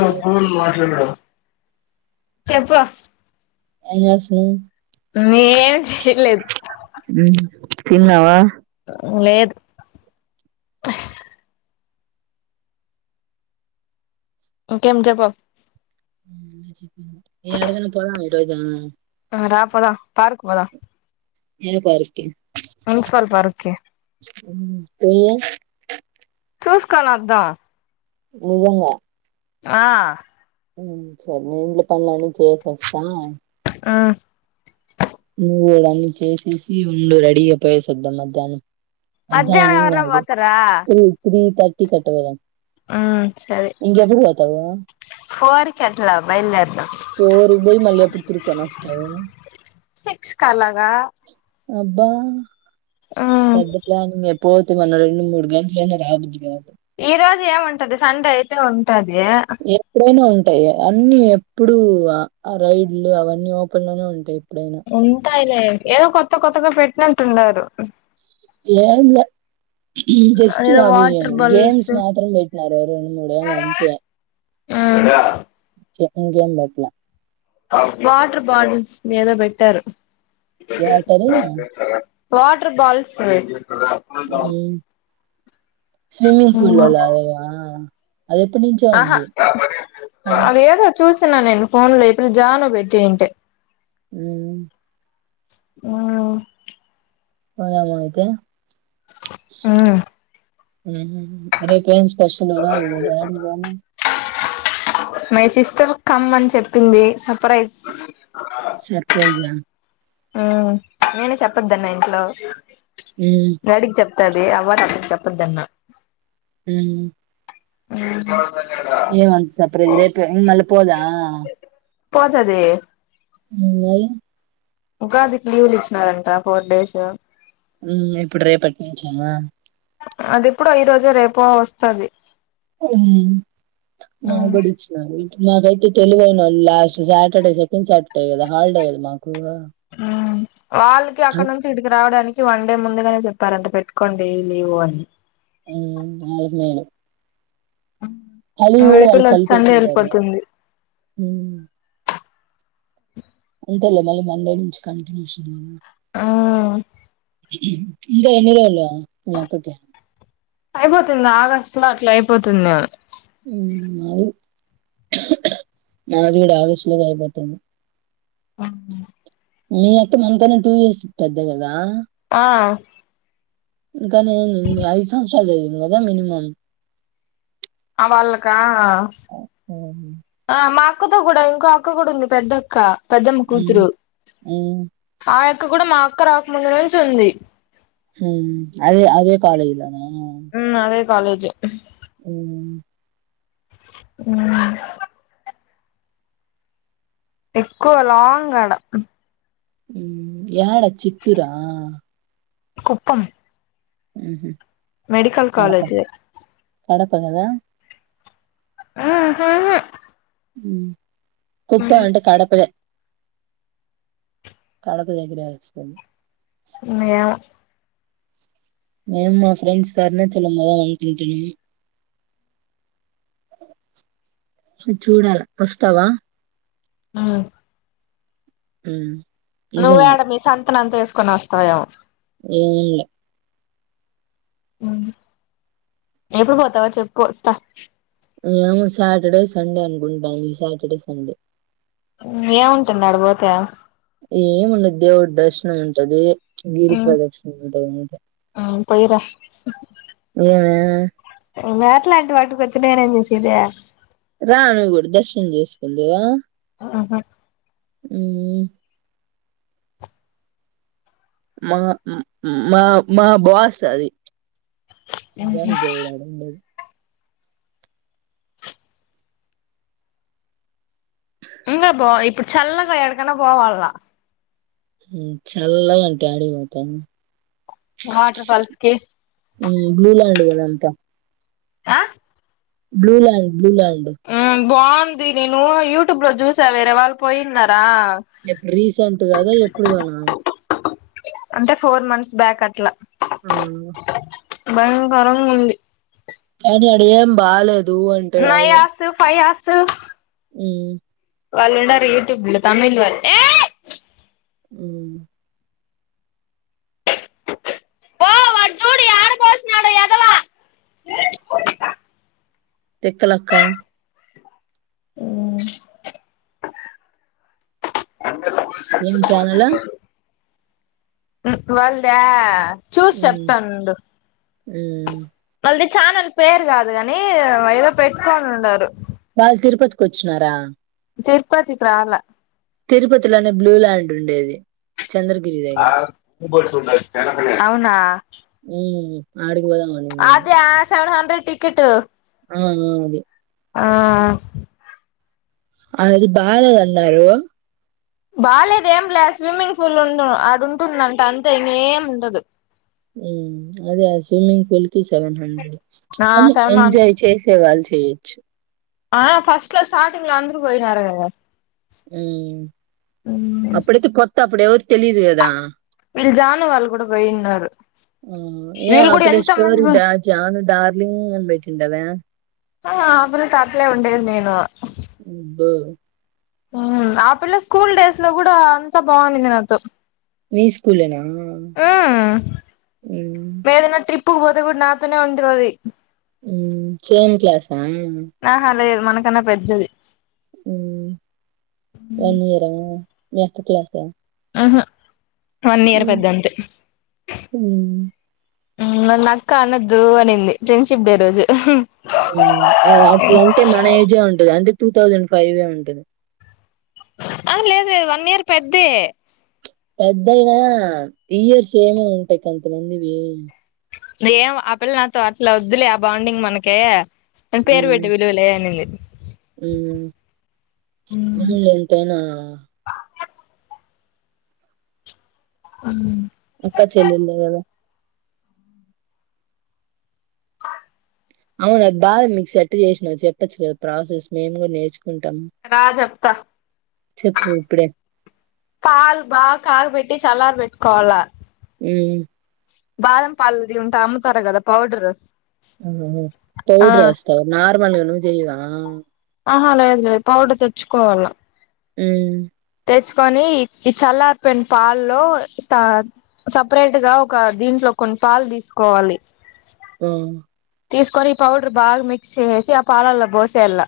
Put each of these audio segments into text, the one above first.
Hello phone మాట్లాడినాడు చెప్పు అనాస మేం ఏం చేయలేదు తిన్నావా లేదు ఇంకేం చెప్పు ఎడకన్నా పోదామా ఈరోోజు రాపోదాం పార్క్ కు పోదాం ఏ పార్క్ కి మున్సిపల్ పార్క్ కి మ్ పోదా చూసుకని వధాం నిజంగా ఆ మ్ సర పనని చేసస్ా ఆ నువ్వు కూడా అన్నీ చేసేసి ఉండు రెడీగా పోయేసద్ద్దాం మధ్యాహ్నం మధ్యాహ్నం మద్యాహ్నం ఎవరన్నా కాదు పోతారా త్రీ త్రీ త టిట్వ [unintelligible] మ్ సరే ఇంకెప్పుడు పోతావు ఫోర్ కి అట్లా బయలుదేరదాం కోరు బోయి మళ్ళప్పుడుతిరుకొని వస్తావు సిక్స్ క అలాగా అబ్బా మ్ పెద్ద ప్లాని ఎ పో మనోరంని ముడుగాట్లో రావాబదు ఈ రోజు ఏము ఉంటది సండే అయితే ఉంట కుట్టదే ఎప్పుడైనా ఉంటాయి అన్ని ఎప్పుడుూ రైడ్లు అవన్నీ ఓపెన్ లోనే ఉంటాయి డన్ లే ఏదో కొత్త కొత్తగా పెట్టినట్టున్నారు ఏం లే జస్ట్ ఏదో అవి వాటర్ బల్స్ గేమ్స్ మాత్రం పెట్టినారు రెండు మూడెమో అంతే ఆ ఇంకేం పెట్టలే వాటర్ బాటిల్స్ ఏదో పెట్టారు వాటరు వాటర్ బాల్స్ [unintelligible] హ్మ్. స్విమ్మింగ్ పూల్ లాగానే అది ఎప్పటి నుంచి ఆహా ఉంది అదేదో చూసిన నేను ఫోన్ లోపల్ జాను పెట్టింటే హు ఆ పదాలైతే హు హు రేపేంది స్పెషల్ [unintelligible] మై సిస్టర్ కమ్ అని చెప్పింది సర్ప్రైజ్ సర్ప్రైజ్ ఆ హా నేను చెప్పద్దన్న ఇంట్లో హ్మ్. డాడీకి చెప్తాది అవ చెప్తా తన హు జ సర్‌ప్రైజ్? రేపే ఇంగ మళ్ళ పోదా? పోతద ఉ ఇంకా అదికి లీవ్లు ఇచ్చినారంట ఫోర్ డేస్ ఇప్పుడు రేపటి నుంచేనా అది ఇప్పుడు ఈ రోజు రేపు వస్తుది మాబడిచ్చిన మాకైతే తెలుగైనోళు లాస్ట్ సాటర్డే సెకండ్ సాటర్డే కదా హాలిడే కద మాకు వాళ్ళకి అక్కడ నుంచి ఇక్కడికి రావడానికి వన్ డే ముందుగానే చెప్పారంట పెట్టుకోండి లీవ్ అని ఆల్మేలు కలి కూడా కూడా ఈ వాళ్ళు పిల్ల వచ్చి కలిపేసి సండే ఉంటారు వెళ్ళిపోతుంది హ అంతేలే మళ్ళీ మండే నుంచి కంటిన్యూ ఆ ఇందకా ఎన్నిరళ అయిబోతుంద ఆగస్ అట్లా అయిపోతుందేమో మాది మాదిగడ ఆగస్టు లోకి అయిపోతుంది ఆ మీ అక్క మనకనా టూ ఇయర్స్ పెద్ద కదా ఆ ఇంకా నేను ఐదు సంవత్సరాలు జరిగిను కదా మినిమం అ వాళ్క ఉమ్, మా అక్కతో కూడా ఇంకో అక్క కూడా ఉంది పెద్ద అక్క పదం ఉమ్, కూతురు ఉమ్, ఆయ అక్క కూడా మా అక్క రాకముందు నుంచి ఉంది హ అదే అదే కాలేజ్ ఆ కాాలేజ్ ఓ అ ఎక్కువ లాంగ్ అడ ఉ యాడ చిత్తూరా కుప్పం ఉ మెడికల్ కాలేజ్ పడప కదా హ్మ్ హ్మ్ హు మ్మ్ కుప్ప అంట కడపదే కడప దగ్గరే వస్తుంది హ్మ్ యా మేము మా ఫ్రెండ్స్ అరుణాచలం మొదాం అనుకుంటున్నాము చూడాల వస్తావా ఆ మ్మ్ నువ్వు ఎడ మీ సంత్ త్తనంత చేసుకొని వస్తావేమో ఏం ల్యా మ్మ్ ఎప్పుడు పోతావా చెప్పు వస్తా ఏమ సాటర్డే సండే అనుకుంటం సాటర్డే సండే మ్మ్ ఏం ఉంటుంది ఆడ పోతే ఏముండదు దేవుడి దర్శనం ఉంటది గిరి ఉమ్ ప్ర్రదక్షిణ ఉంటది అంతే స ఏమే నేట్లాంటి వాటికి వచ్చి నేనేం చేసేది రా ను్వు కూడా దర్శనం చేసుకుందివా ఆహ హ్మ్ హు మా మా మా బాస్ అది ఉహు బస్ దిగుడు ఆడుండేది ఇకా పో ఇప్పుడు చెల్లకయ ఎడుకనే పోవాలలా చల్గాంటిే ఆడిపోతాను వాటర్ ఫాల్స్ కి బ్లూల్యాండ్ వదా క ఆ బ్లూ ల్యాండ్ బ్లూ ల్యాండ్ ఉమ్ బాగుంది నేను యూట్యూబ్ లో చూసా వేరే వాళ్ళు పోయిన్నారా ఎప్పుడు రీసెంట్ కాదా ఎప్పుడుదోన అంటే ఫోర్ మంత్స్ బ్యాక్ అట్లా ఆ భయంకరంగా ఉంది కానీ అడి ఏం బాలేదు నై అసుఫై ఆ స్ సఫ్ [unintelligible] మ్మ్ వాళ్ళు ఉండారు యూట్యూబ్ లో తమిళ వళ్ల్ ఏ మ్మ్ పో వాడు చూడు యాడ పోసినాడో ఎదవ తెక్కలక్క ఏం జలాల వాల్ద చూసి చెప్తానుండు ఉమ్ వాళ్ళది ఛానెల్ పేరు కాదు కాని ఏదో పెట్టుకొని ఉన్నారు. వాళ్ళు తిరుపతికి వచ్చినారా? తిరుపతి ప్రాల తిరుపతిలోనే బ్లూ ల్యాండ్ ఉండేది. చంద్రగిరి దగ్గర. అవునా ఆడి అదే [unintelligible] సెవెన్ హండ్రెడ్ టికెట్టు ఆ అదే ఆ అ అది బాలేద్ అన్నారు. బాగాలేదు ఏం లేదు స్విమ్మింగ్ పూల్ ఉన్ను అడ ఉంటుందింట అంతే ఇంగ ఏం ఉండదు. ఉమ్ అదే అ స్విమ్మింగ్ పూల్ తీ సెవెన్ హండ్రెడ్, ఆ కానీ సెవెన్ హండ్రెడ్ ఎంజాయ్ చేసేవాల్ చే చు ఆ ఫస్ట్లో స్టార్టింగ్ లాండ్ నువ్ పోయినారు కథ ఉమ్ అప్పుడతే కొత్తా అప్పుడవరు తెలీదు కదా వీళ్ళు జాను వాళ్ళు కూడా పోయిన్నారు. హ్మ్ ఏం వీళ్ళు కూడా అప్పుడే ఎంత మంది స్టోరీ డా [unintelligible] ఆ అప్పుడు అయితే అట్లలే ఉండేది నేను అబ్బో ఉమ్ ఆ పిల్ల స్కూల్ డేస్ లో కూడా అంతా బాగునింది నాతో. మీ స్కూలనా? మ్మ్ ఉమ్ ఇప్పుడ్ పోతే కూడా నాతోనే ఉంటది ఆది. ఉమ్ సేమ్ క్లాస్ ఉమ్ ఆహా లేదు మనకన్నా పెద్దది ఉమ్ వన్ ఇయర్ ఆ మీ అక్క క్లాస్ ఆ [unintelligible] వన్ ఇయర్ పెద్దంతే హ్మ్ నన్ను అక్క అన్నద్దు అనింది ఫ్రెండ్షిప్ డే రోజు అట్లాంటే మన ఏజే ఉంటది అంటే టూ థౌజండ్ ఫైవే ఉంటుంది ఆ లేదు వన్ ఇయర్ పెద్ద పెద్దయినా ఇయర్స్ ఏమ ఉంటాయి కొంతమందివి ఏం ఆ పిల్ల నాతో అట్లా వద్దులే ఆ బాండింగ్ మనకే అం పేరు పెడ్ట విలువలయనిది అవును ఎంతనా అ క్కచేలుల్లోదవ అవున అది బాధ మీకు సెట్ చేసినా చెప్పచ్చు కదా ప్రాసెస్ మేము కూడా నేర్చు రాజప్త చెప్పు ఇప్పుడే పల్ బ కాల బెటిే చలార్ పెట్టుకోవాల అ బాదం పళది ఉంటే అమ్ముతారా కదా పౌడరు ఆ పౌడర్స్తా నా ప మండ జయవా ఆహా లేదు లేదు పౌడర్ తెచ్చుకోవాలం అ తెచ్చుకొని ఈ చల్లారిపోయిన పాల్లో సపరేట్ గా ఒక దీంట్లో కొన్ని పాలు తీసుకోవాలి అ తీసుకొని ఈ పౌడర్ బాగా మిక్స్ చేసేసి ఆ పాలల్లో బసేలా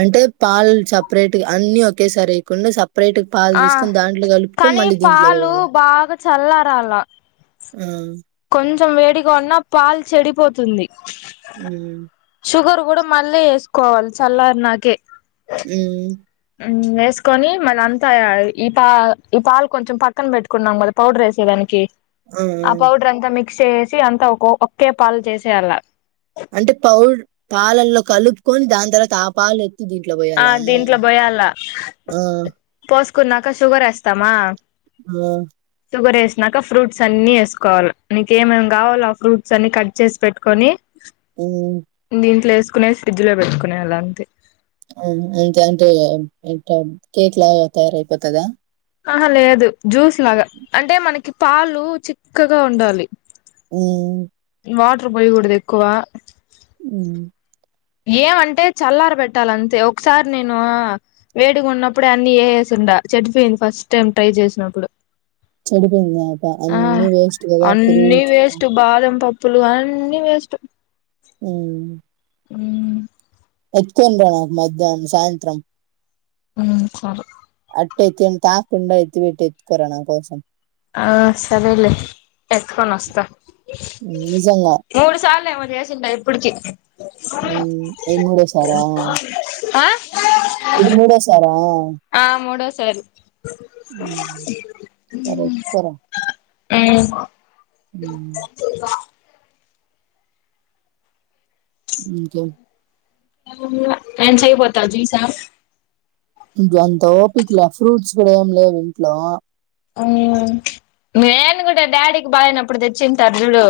అంటే పాల్ సపరేట్ అన్ని ఒకేసారివయకుండా సపే బయటకు పాలు ఆ తీసుకొని దాంట్లో కలుపుకొని కానీ మళ్ళీ దీంట్లో పాలు కాల బాగా చల్లారాల ఆ కొంచెం వేడిగా ఉన్నా పాల్ చెడిపోతుంది షుగర్ అ కూడా మళ్ళీ వేసుకోవాలి చల్లార్ నాకే మ్మ్ వేసుకొని మళ్ళీ అంత ఈ పా ఈ పాలు కొంచెం పక్కన పెట్టుకున్నాం మళ్ళీ పౌడర్ వేసేదానికి ఆ పౌడర్ అంతా మ చేసి అంత ఒక ఒకే పాలు చేసే అలా అంటే పౌడ్ పాలల్లో కలుపుకొని దాని తర్వాత ఆ పాలు దీంట్లో ఆ పోయాలా దీంట్లో పోయాలా ఆ పోస్ కున్నాక షుగర్ వేస్తామా ఆ షుగర్ వేసినాక ఫ్రూట్స్ అన్ని వేసుకోవాలి నీక ఏమేమి కావాలో ఆ ఫ్రూట్స్ అన్ని కట్ చేసి పెట్టుకొని మ్మ్ దీం ప్లేస్ కునే ఫ్రిడ్జ్ లో పెట్టుకునే అలాంటిే అంతే అంటే కేక్ లా తయారయిపోతుందా ఆహ లేదు జ్యూస్ లాగా అంటే మనకి పాలు చిక్కగా ఉండాలి అ వాటర్ పోయకూడదు ఎక్కువ హ్మ్. ఏమ అంటే చల్లారి పెట్టాలి అంతే ఒకసారి నేను వేడిగా ఉన్నప్పుడే అన్ని వ వేసిడా చెడిపోయింది ఫస్ట్ టైం ట్రై చేసినప్పుడు చెడిపోయిందిప ఆ అన్ని వేస్ట్ కదా ఫ్రూట్స్ పులువన్నీ వేస్ట్ ఉ హ ఎత్కొని రాకు మధ్యాహ్నం సాయంత్రం ఉ సర అట్ట యితి అంత తాకుండా అయిత్ బట్ ఎత్కోరరా నాం కోసం ఆ సరేలే ఎట్కని వస్తా హ్మ్. నిజంగా. మూడు సాల మ అభ్యాసంంట ఎప్పటికకి ఊ ఇది మూడో సారా ఆ ఆ మూడో సారి సరేపోరా ఊ ఊ ఇంకే మ్ ట్రాన్సి అయిపోత జ్యూస్ హా అంత ఓపికలా ఫ్రూట్స్ కూడా ఏం లేవు ఇంట్లో నేను కూడా డాడీకి బాగాలేనప్పుడు తెచ్చి ఉంటారు చూడు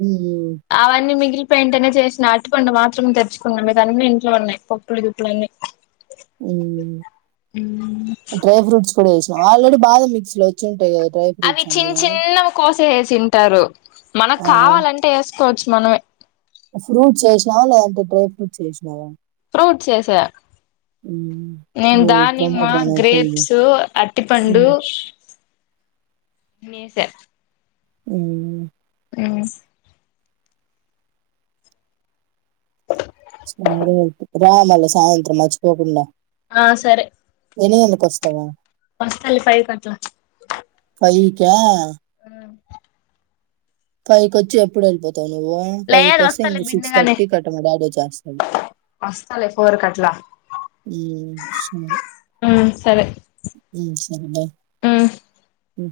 హ్మ్. అవన్ని మగిలిపో వెంటనే చేసినా అరటి పండు మాత్రం తెచుకున్నా మిగతా అన్ని ఇంట్లో ఉన్నాయి పప్పులు గి ప్పులన్నీ హు డ్రై ఫ్రూట్స్ కూడా ఏసావా ఆల్రెడీ బాధ మిక్సీ లో వచ్చి ఉంటాయి డ్రై అవి ఫ్రూట్స్ అన్ని చిన్న చిన్న కోసి వేసా తింటారు మనకు ఆ కావాలంటే యేసు కోచ్చు మనమే ఫ్రూట్స్ వేసినావా లేదంటే డ్రై ఫ్రూట్స్ ఎసినావా ఫ్రూట్స్ వేసా మ్మ్. నేను ఇవి దానిమ్మ ఇవి గ్రేప్స్ అటిపండు మ్మ్. అన్ని ఎసా హు ఊ సరే అయితే రా మల్ల సాయంత్రం మర్చిపోకుండా ఆ సరే ఎన్ని గంటలకు ఒస్తావు వస్తలే ఫైవ్ కట్ల ఫైవ్ క్యా పైకి వచ్చి ఎప్పుడు వెళ్ళిపోతావ్ వస్తావానువ్వు ఫైవ్ లేదు ఫైవ్ వస్తే వస్తాలే సిక్స్ బిన్నగానే థర్టీ కట్ట మా బాబు వచ్చేస్తాడు వస్తాలే ఫోర్ కట్లా ఉహు సరే సరే సరే బ ఊ